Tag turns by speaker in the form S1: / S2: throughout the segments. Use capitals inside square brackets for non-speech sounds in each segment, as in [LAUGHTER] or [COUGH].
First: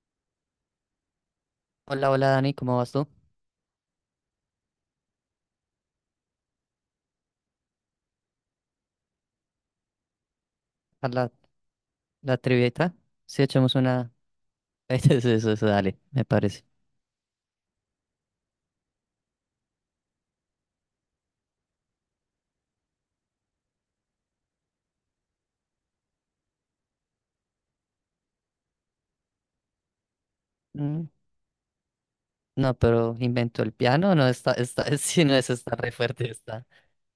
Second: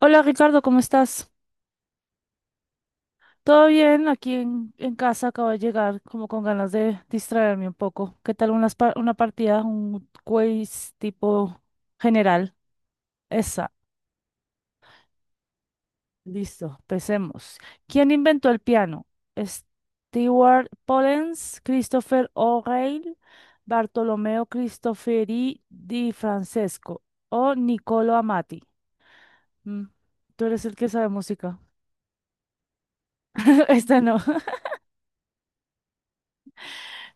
S1: Hola Ricardo, ¿cómo estás?
S2: Hola, hola Dani, ¿cómo vas tú?
S1: ¿Todo bien? Aquí en casa acabo de llegar como con ganas de distraerme un poco. ¿Qué tal una partida, un quiz
S2: ¿A la,
S1: tipo
S2: la
S1: general?
S2: trivieta? Si
S1: Esa,
S2: echamos una... [LAUGHS] Eso, dale, me parece.
S1: listo, empecemos. ¿Quién inventó el piano? Stewart Pollens, Christopher O'Reilly, Bartolomeo Cristofori di Francesco o Niccolo Amati. Mm, Tú eres el que
S2: Mm,
S1: sabe música.
S2: No, pero inventó
S1: [LAUGHS]
S2: el
S1: Esta
S2: piano,
S1: no.
S2: no está,
S1: [LAUGHS]
S2: [LAUGHS] si no es, está re fuerte, está.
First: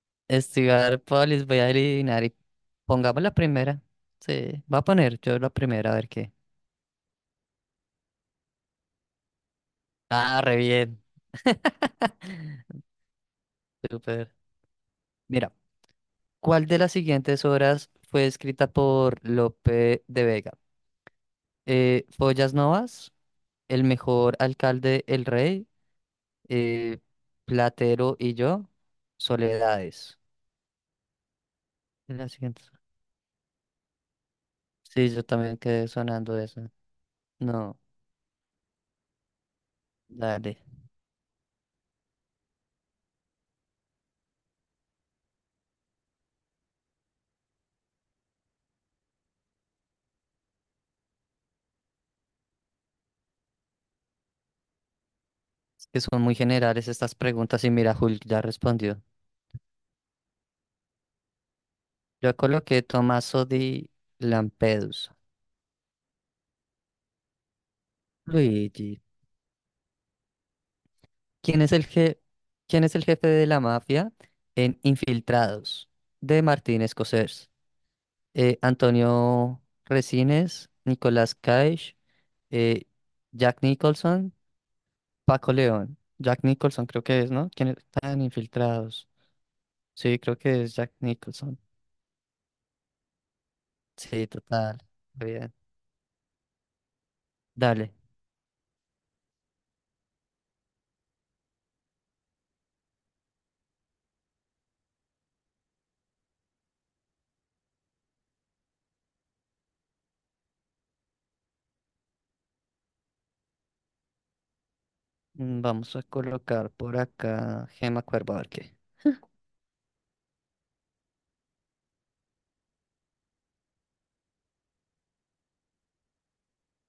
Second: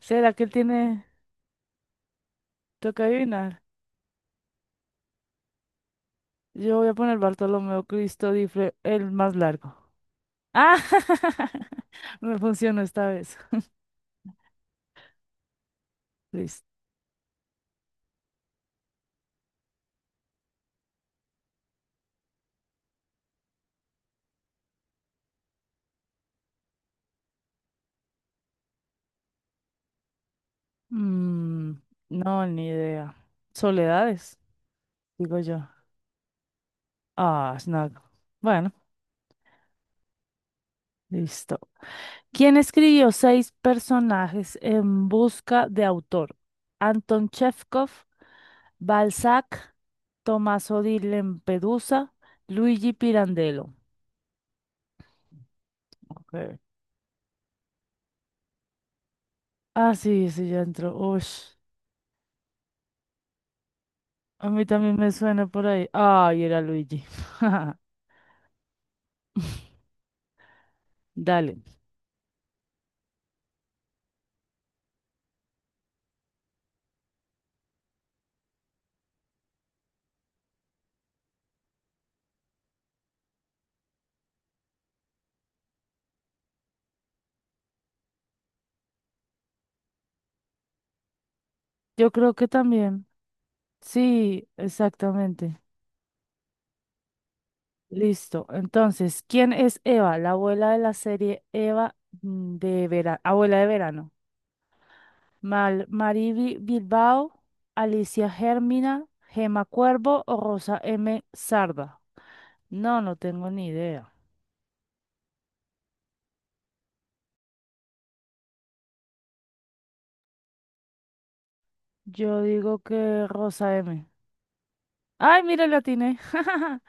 S1: ¿Será que él
S2: Estudiar
S1: tiene?
S2: Polis, voy a adivinar y
S1: Toca
S2: pongamos la
S1: adivinar.
S2: primera. Sí, va a poner yo la primera, a ver qué.
S1: Yo voy a poner Bartolomeo Cristo Difre, el más largo.
S2: Ah, re
S1: ¡Ah!
S2: bien.
S1: [LAUGHS] Me funcionó
S2: [LAUGHS]
S1: esta vez.
S2: Súper. Mira,
S1: Listo.
S2: ¿cuál de las siguientes obras fue escrita por Lope de Vega? ¿Follas Novas? ¿El mejor alcalde, el rey? eh, Platero y yo, Soledades.
S1: Mm,
S2: La
S1: no,
S2: siguiente.
S1: ni idea. Soledades,
S2: Sí, yo
S1: digo
S2: también
S1: yo.
S2: quedé sonando eso.
S1: Ah,
S2: No,
S1: Snag. Bueno,
S2: dale.
S1: listo. ¿Quién escribió Seis personajes en busca de autor? Anton Chekhov, Balzac, Tommaso di Lempedusa, Luigi Pirandello.
S2: Es que son muy
S1: Okay.
S2: generales estas preguntas y mira, Hulk ya respondió.
S1: Ah, sí, sí, ya entró. Ush.
S2: Yo coloqué Tommaso di
S1: A mí también me
S2: Lampedusa.
S1: suena por ahí. Ay, era Luigi. [LAUGHS]
S2: Luigi,
S1: Dale.
S2: ¿quién es el je- ¿quién es el jefe de la mafia en Infiltrados? De Martín Scorsese. Antonio Resines, Nicolás Cage, eh, Jack Nicholson Paco León, Jack Nicholson creo que es, ¿no? ¿Quiénes están infiltrados? Sí, creo que es Jack Nicholson.
S1: Yo creo que también.
S2: Sí,
S1: Sí,
S2: total. Bien.
S1: exactamente.
S2: Dale.
S1: Listo. Entonces, ¿quién es Eva? La abuela de la serie Eva de verano. Abuela de verano. Mal Mariby Bilbao, Alicia Germina, Gema Cuervo o Rosa M. Sarda. No, no tengo ni idea.
S2: Vamos a colocar por acá Gema Cuervo, a ver qué.
S1: Yo digo que Rosa M. Ay, mira, la atiné. [LAUGHS]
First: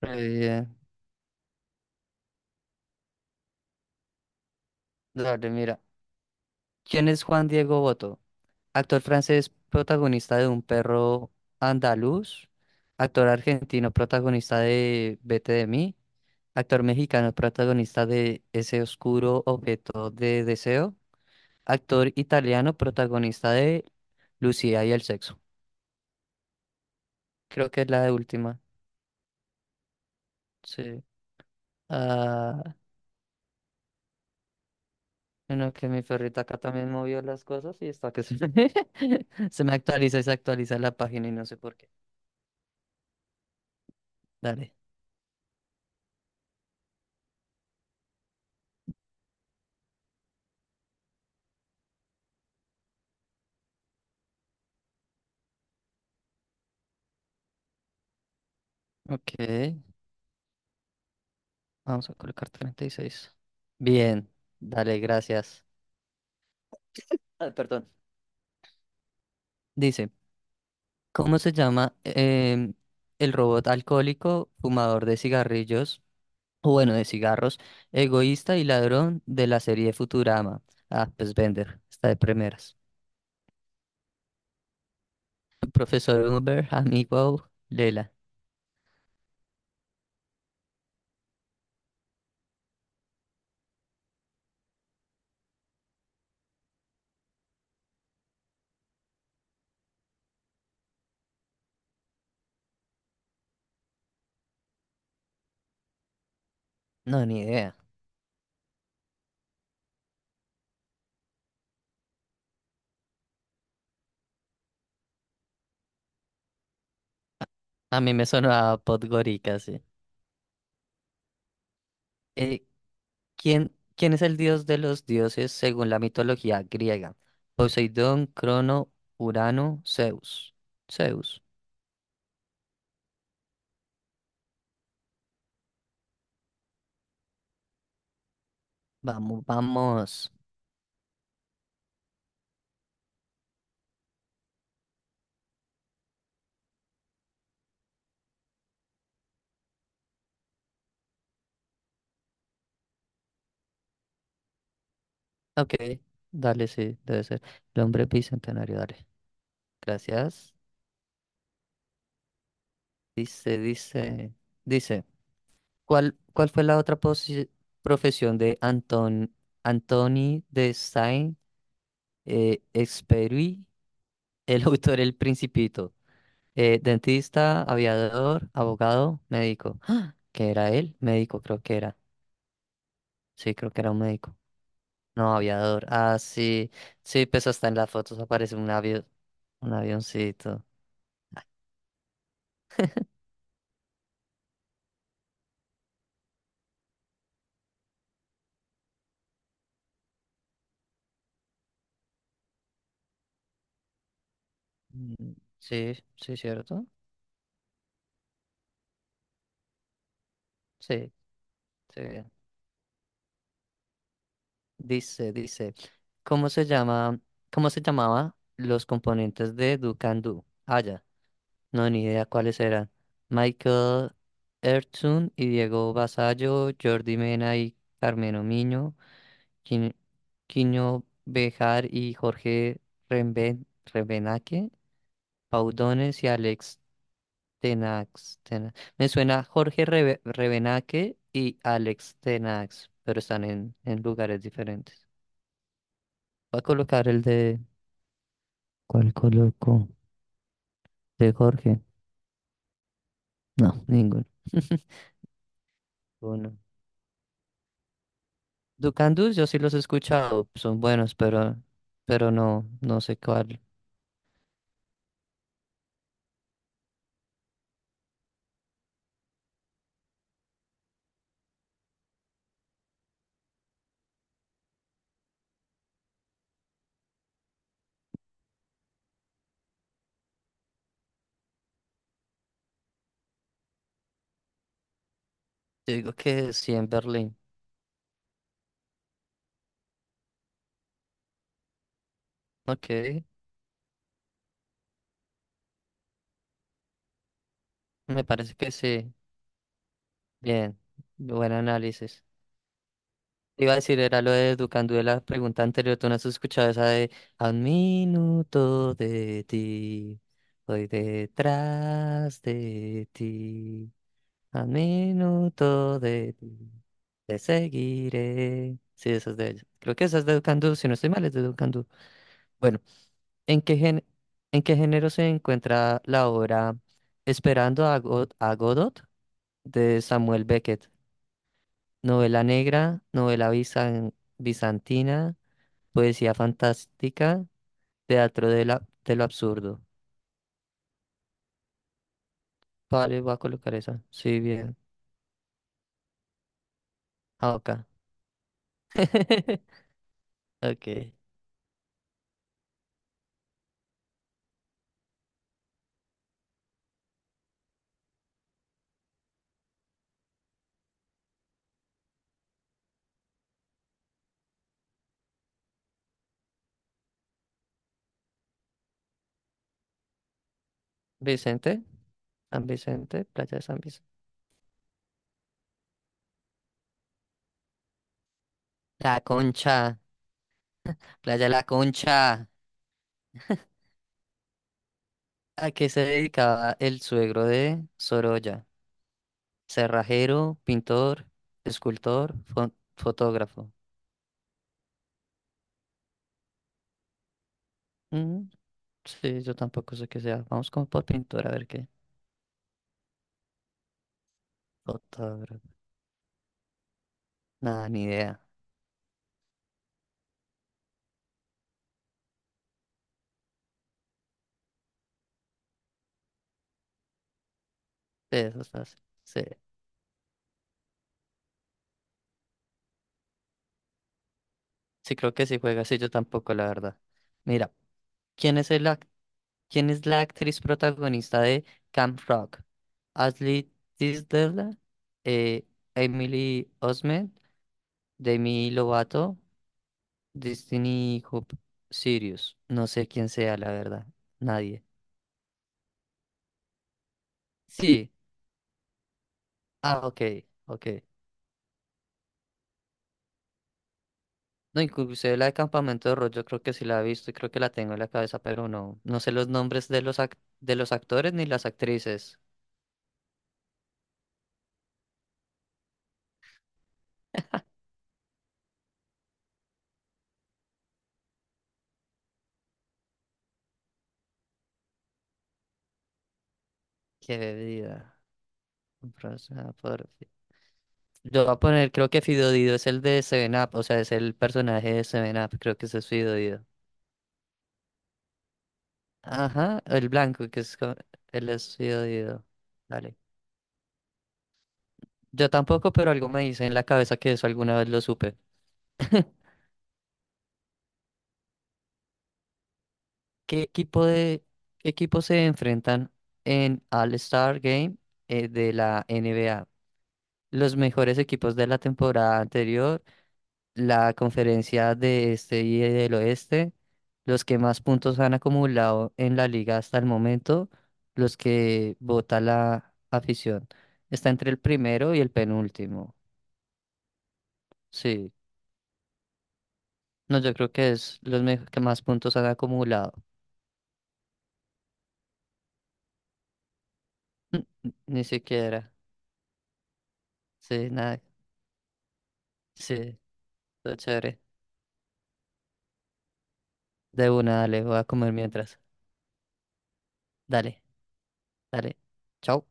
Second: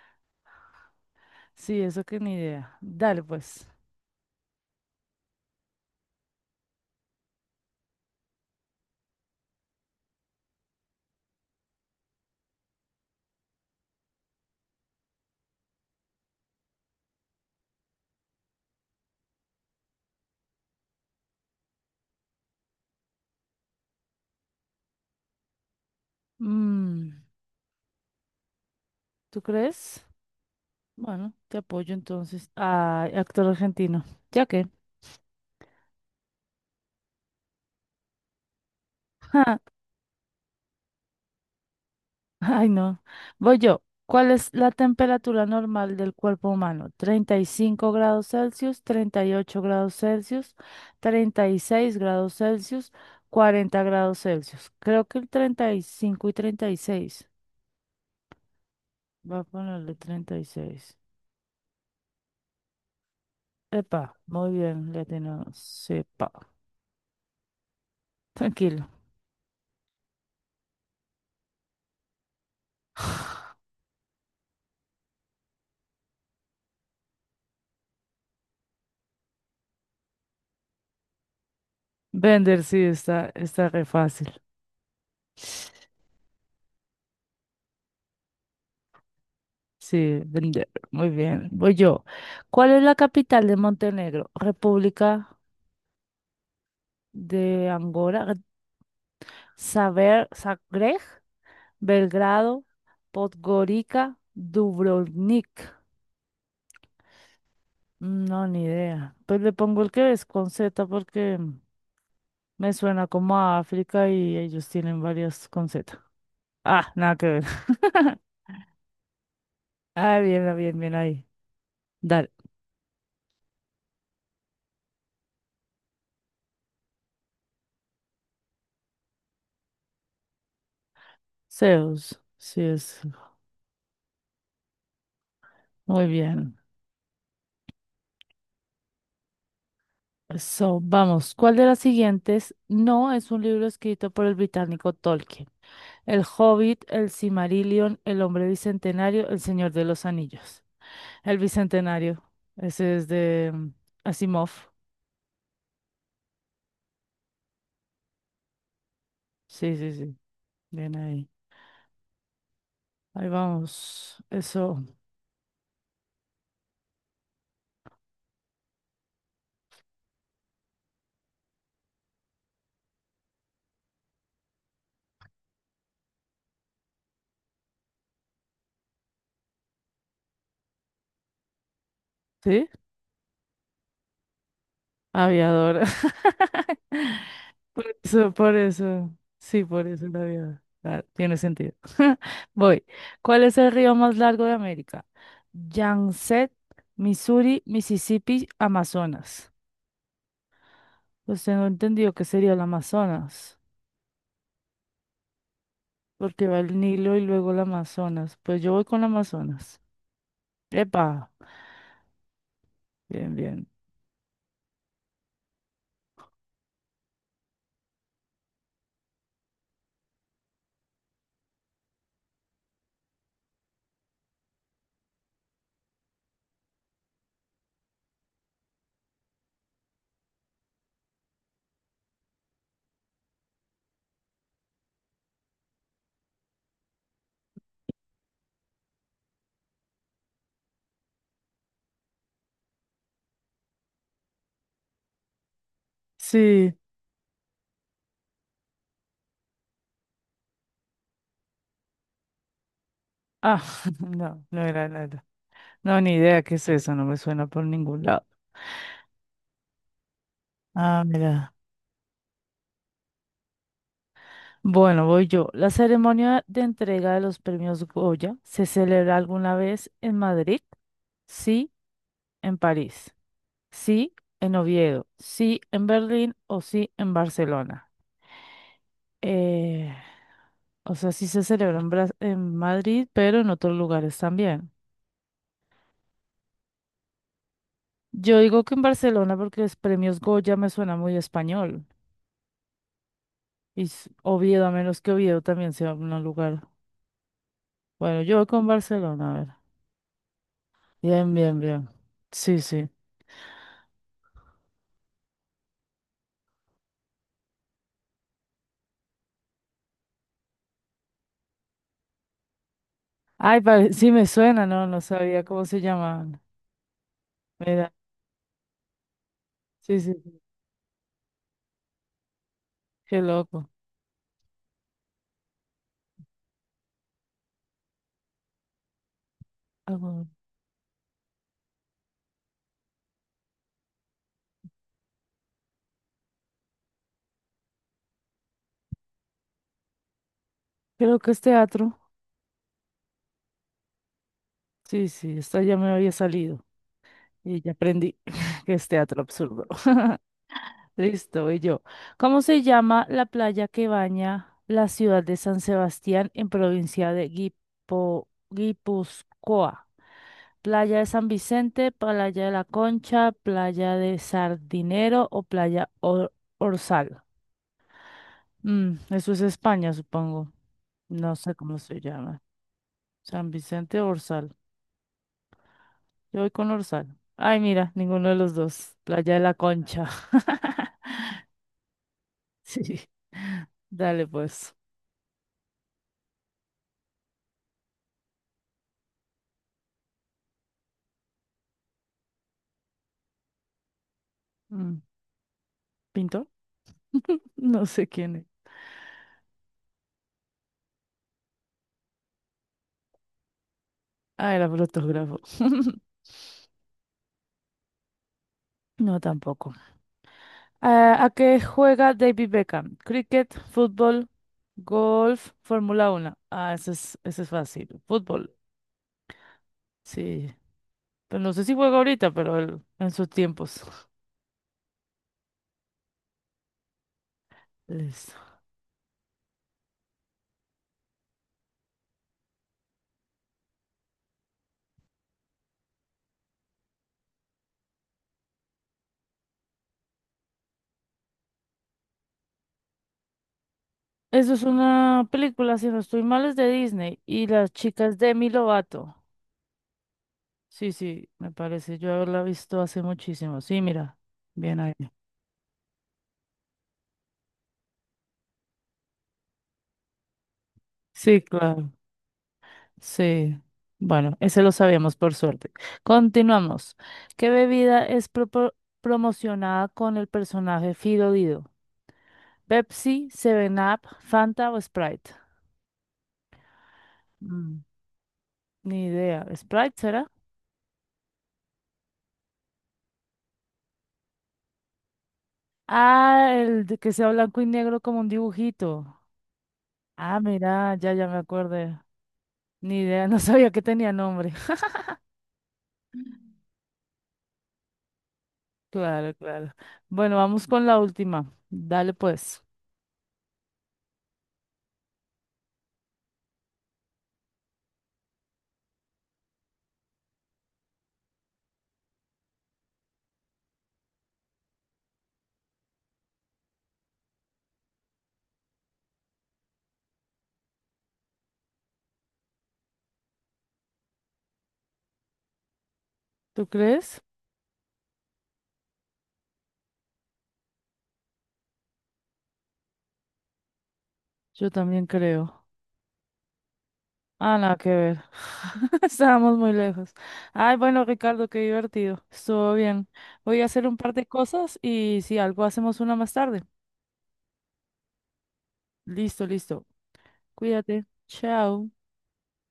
S2: Re bien.
S1: Sí, eso que ni idea. Dale, pues.
S2: Dale, mira. ¿Quién es Juan Diego Boto? Actor francés protagonista de Un perro andaluz. Actor argentino protagonista de Vete de mí. Actor mexicano protagonista de Ese oscuro objeto de deseo. Actor italiano, protagonista de Lucía y el sexo.
S1: Mm.
S2: Creo que es la de última.
S1: ¿Tú crees?
S2: Sí.
S1: Bueno, te apoyo entonces.
S2: Ah,
S1: Ay, actor argentino. ¿Ya qué?
S2: bueno, que mi perrita acá también movió las cosas y está [LAUGHS]
S1: [LAUGHS]
S2: se me actualiza y se actualiza la página y no sé por qué.
S1: Ay, no. Voy yo. ¿Cuál es la
S2: Dale.
S1: temperatura normal del cuerpo humano? 35 °C, 38 °C, 36 °C, 40 °C. Creo que el 35 y 36. Va
S2: Ok.
S1: a ponerle 36.
S2: Vamos a colocar treinta y seis.
S1: Epa,
S2: Bien.
S1: muy bien,
S2: Dale,
S1: le tenemos.
S2: gracias.
S1: Sepa.
S2: Ah, perdón.
S1: Tranquilo.
S2: Dice, ¿Cómo se llama el robot alcohólico fumador de cigarrillos, o bueno, de cigarros, egoísta y ladrón de la serie Futurama? Ah, pues Bender, está de
S1: Vender,
S2: primeras.
S1: sí, está re fácil.
S2: Profesor Uber, amigo Lela.
S1: Sí, vender. Muy bien. Voy yo. ¿Cuál es la capital de Montenegro? República de Angora. Saber, Zagreb, Belgrado, Podgorica, Dubrovnik.
S2: No, ni idea.
S1: No, ni idea. Pues le pongo el que es con Z porque me suena como a África y ellos tienen varias con Z. Ah, nada que ver.
S2: A mí me
S1: [LAUGHS]
S2: sonaba Podgorica, sí.
S1: Ah, bien, bien ahí. Dale.
S2: Eh, quién es el dios de los dioses según la mitología griega? Poseidón, Crono, Urano, Zeus. Zeus.
S1: Zeus. Sí, es. Muy bien.
S2: Vamos, vamos.
S1: So, vamos, ¿cuál de las siguientes no es un libro escrito por el británico Tolkien? El Hobbit, el Silmarillion, el Hombre Bicentenario, el Señor de los Anillos. El Bicentenario, ese es de Asimov.
S2: Ok, dale, sí, debe ser. El hombre bicentenario, dale.
S1: Sí, sí, sí,
S2: Gracias.
S1: bien ahí. Ahí
S2: Dice,
S1: vamos,
S2: dice,
S1: eso,
S2: Dice. ¿Cuál fue profesión de Antoni de Saint-Exupéry, [LAUGHS] el autor El Principito? Dentista, aviador, abogado, médico. ¡Ah! ¿Qué era él? Médico, creo que era.
S1: ¿sí?
S2: Sí, creo que era un médico. No,
S1: Aviador.
S2: aviador.
S1: [LAUGHS]
S2: Ah, sí. Sí, pues hasta en
S1: Por
S2: las fotos
S1: eso, por
S2: aparece un avión,
S1: eso. Sí,
S2: un
S1: por eso la vida.
S2: avioncito.
S1: Ah, tiene sentido. [LAUGHS] Voy. ¿Cuál es el río más largo de América? Yangtze, Missouri, Mississippi, Amazonas. Pues tengo entendido que sería el Amazonas,
S2: Mm, Sí, sí,
S1: porque va el
S2: cierto.
S1: Nilo y luego el Amazonas. Pues yo voy con el Amazonas.
S2: Sí,
S1: Epa,
S2: sí.
S1: bien, bien.
S2: Dice, dice, ¿Cómo se llama, cómo se llamaba los componentes de Do Can Do? Ah, ya, no, ni idea cuáles eran. Michael Ertzun y Diego Basallo, Jordi Mena y Carmen Omiño, Quin- Quiño Bejar y Jorge Remben Rebenaque, Paudones y Alex Tenax. Me suena Jorge Rebenaque y Alex Tenax, pero están en lugares diferentes. Voy a
S1: Sí.
S2: colocar el de... ¿Cuál coloco? ¿De Jorge?
S1: Ah,
S2: No,
S1: [LAUGHS]
S2: ninguno.
S1: no, no era
S2: [LAUGHS]
S1: nada. No, ni idea qué
S2: Uno.
S1: es eso, no me suena por ningún lado.
S2: Ducandus, yo sí los he escuchado, son
S1: Ah,
S2: buenos,
S1: mira.
S2: pero no, no sé cuál.
S1: Bueno, voy yo. ¿La ceremonia de entrega de los premios Goya se celebra alguna vez en Madrid? Sí, en París. Sí, en Oviedo. Sí, en Berlín o sí, en Barcelona. Eh, o sea, sí se celebra en Madrid, pero en otros lugares también.
S2: Yo digo que sí en Berlín.
S1: Yo digo que en Barcelona porque los premios Goya me suena muy español.
S2: Ok,
S1: Y Oviedo, a menos que Oviedo también sea un lugar. Bueno,
S2: me
S1: yo voy
S2: parece
S1: con
S2: que sí.
S1: Barcelona, a ver.
S2: Bien,
S1: Bien,
S2: buen
S1: bien, bien.
S2: análisis.
S1: Sí, sí.
S2: Iba a decir, era lo de Ducandú de la pregunta anterior, tú no has escuchado esa de a un minuto de ti, voy detrás de
S1: Ay,
S2: ti.
S1: sí me
S2: A
S1: suena, no, no sabía cómo se
S2: minuto de
S1: llamaban.
S2: ti te
S1: Mira,
S2: seguiré. Sí, esa es de ella. Creo
S1: sí,
S2: que
S1: sí,
S2: esa es de
S1: sí,
S2: Educandú, si no estoy mal, es de Educandú. Bueno,
S1: qué
S2: ¿en
S1: loco.
S2: qué gen- ¿en qué género se encuentra la obra Esperando a Godot
S1: Ah,
S2: de
S1: bueno,
S2: Samuel Beckett? Novela negra, bizantina, poesía fantástica, teatro de lo absurdo.
S1: creo que es teatro.
S2: Vale, voy a colocar esa. Sí, bien.
S1: Sí, sí, esta ya me había salido
S2: Ah,
S1: y ya
S2: ok.
S1: aprendí [LAUGHS] que es teatro
S2: [LAUGHS]
S1: absurdo. [LAUGHS]
S2: Ok.
S1: Listo, y yo. ¿Cómo se llama la playa que baña la ciudad de San Sebastián en provincia de Guipúzcoa? ¿Playa de San Vicente, playa de la Concha, playa de Sardinero o playa Orzal? Eso es España, supongo. No sé cómo
S2: Vicente,
S1: se llama.
S2: San Vicente,
S1: San
S2: Playa de San
S1: Vicente o
S2: Vicente.
S1: Orsal. Yo voy con Orsal. Ay, mira, ninguno de los dos.
S2: La
S1: Playa de la
S2: Concha,
S1: Concha. [LAUGHS]
S2: Playa de la Concha.
S1: Sí. Dale, pues.
S2: ¿A qué se dedicaba el suegro de Sorolla? Cerrajero, pintor, escultor, fotógrafo.
S1: Mm, ¿Pintor? No sé quién es.
S2: Mm, sí, yo tampoco sé qué sea. Vamos con por pintor a ver qué.
S1: Ah, era fotógrafo.
S2: Fotógrafo.
S1: [LAUGHS]
S2: Nada, ni idea.
S1: No, tampoco. Ah, ¿a qué juega David Beckham? Cricket, fútbol, golf, Fórmula 1. Ah, ese es fácil.
S2: Sí,
S1: Fútbol.
S2: eso es fácil. Sí,
S1: Sí. Pero no sé si juega ahorita, pero en sus tiempos.
S2: sí, creo que sí juega. Sí, yo tampoco, la verdad. Mira,
S1: [LAUGHS] Listo.
S2: ¿quién es el ac- ¿Quién es la actriz protagonista de Camp Rock? ¿Ashley Tisdale, eh, Emily Osment, Demi Lovato, Destiny Hope Sirius? No sé quién sea, la verdad.
S1: Eso es
S2: Nadie.
S1: una película, si no estoy mal, es de Disney y las
S2: Sí.
S1: chicas de Demi Lovato.
S2: Ah, ok, ok.
S1: Sí, sí, me parece yo haberla visto hace muchísimo. Sí, mira, bien
S2: No,
S1: ahí.
S2: inclusive la de Campamento de Rock, yo creo que sí la he visto y creo que la tengo en la cabeza, pero no, no sé los nombres de de los actores
S1: Sí,
S2: ni las
S1: claro,
S2: actrices.
S1: sí. Bueno, ese lo sabíamos por suerte. Continuamos. ¿Qué bebida es promocionada con el personaje Fido Dido? ¿Pepsi, Seven Up, Fanta o Sprite?
S2: Qué
S1: Mm,
S2: bebida.
S1: Ni idea.
S2: Bros,
S1: ¿Sprite será?
S2: Yo voy a poner, creo que Fidodido es el de Seven Up, o sea, es el personaje de Seven Up, creo que ese es
S1: Ah,
S2: Fidodido.
S1: el de que sea blanco y negro como un dibujito.
S2: Ajá, el
S1: Ah,
S2: blanco, que es
S1: mira,
S2: co-
S1: ya, ya me
S2: él es
S1: acordé.
S2: Fidodido.
S1: Ni
S2: Dale.
S1: idea, [LAUGHS] no sabía que tenía nombre. [LAUGHS]
S2: Yo tampoco, pero algo me dice en la cabeza que eso alguna vez lo supe.
S1: Claro,
S2: [LAUGHS]
S1: claro. Bueno, vamos con la última. Dale pues.
S2: ¿Qué equipo de ¿qué equipo se enfrentan en All-Star Game de la NBA? Los mejores equipos de la temporada anterior, la conferencia de este y del oeste, los que más puntos han acumulado en la liga hasta el momento, los que vota la afición. Está entre el primero y el penúltimo.
S1: ¿Tú crees?
S2: Sí, no, yo creo que es que más puntos han acumulado.
S1: Yo también creo. Ah, nada que
S2: [LAUGHS]
S1: ver.
S2: Ni siquiera.
S1: [LAUGHS] Estábamos muy lejos. Ay,
S2: Sí,
S1: bueno,
S2: nada.
S1: Ricardo, qué divertido. Estuvo bien.
S2: Sí,
S1: Voy a hacer un
S2: todo
S1: par de
S2: chévere.
S1: cosas y si algo hacemos una más tarde.
S2: De una, dale, voy a comer mientras.
S1: Listo, listo.
S2: Dale,
S1: Cuídate. Chao.
S2: dale. Chao.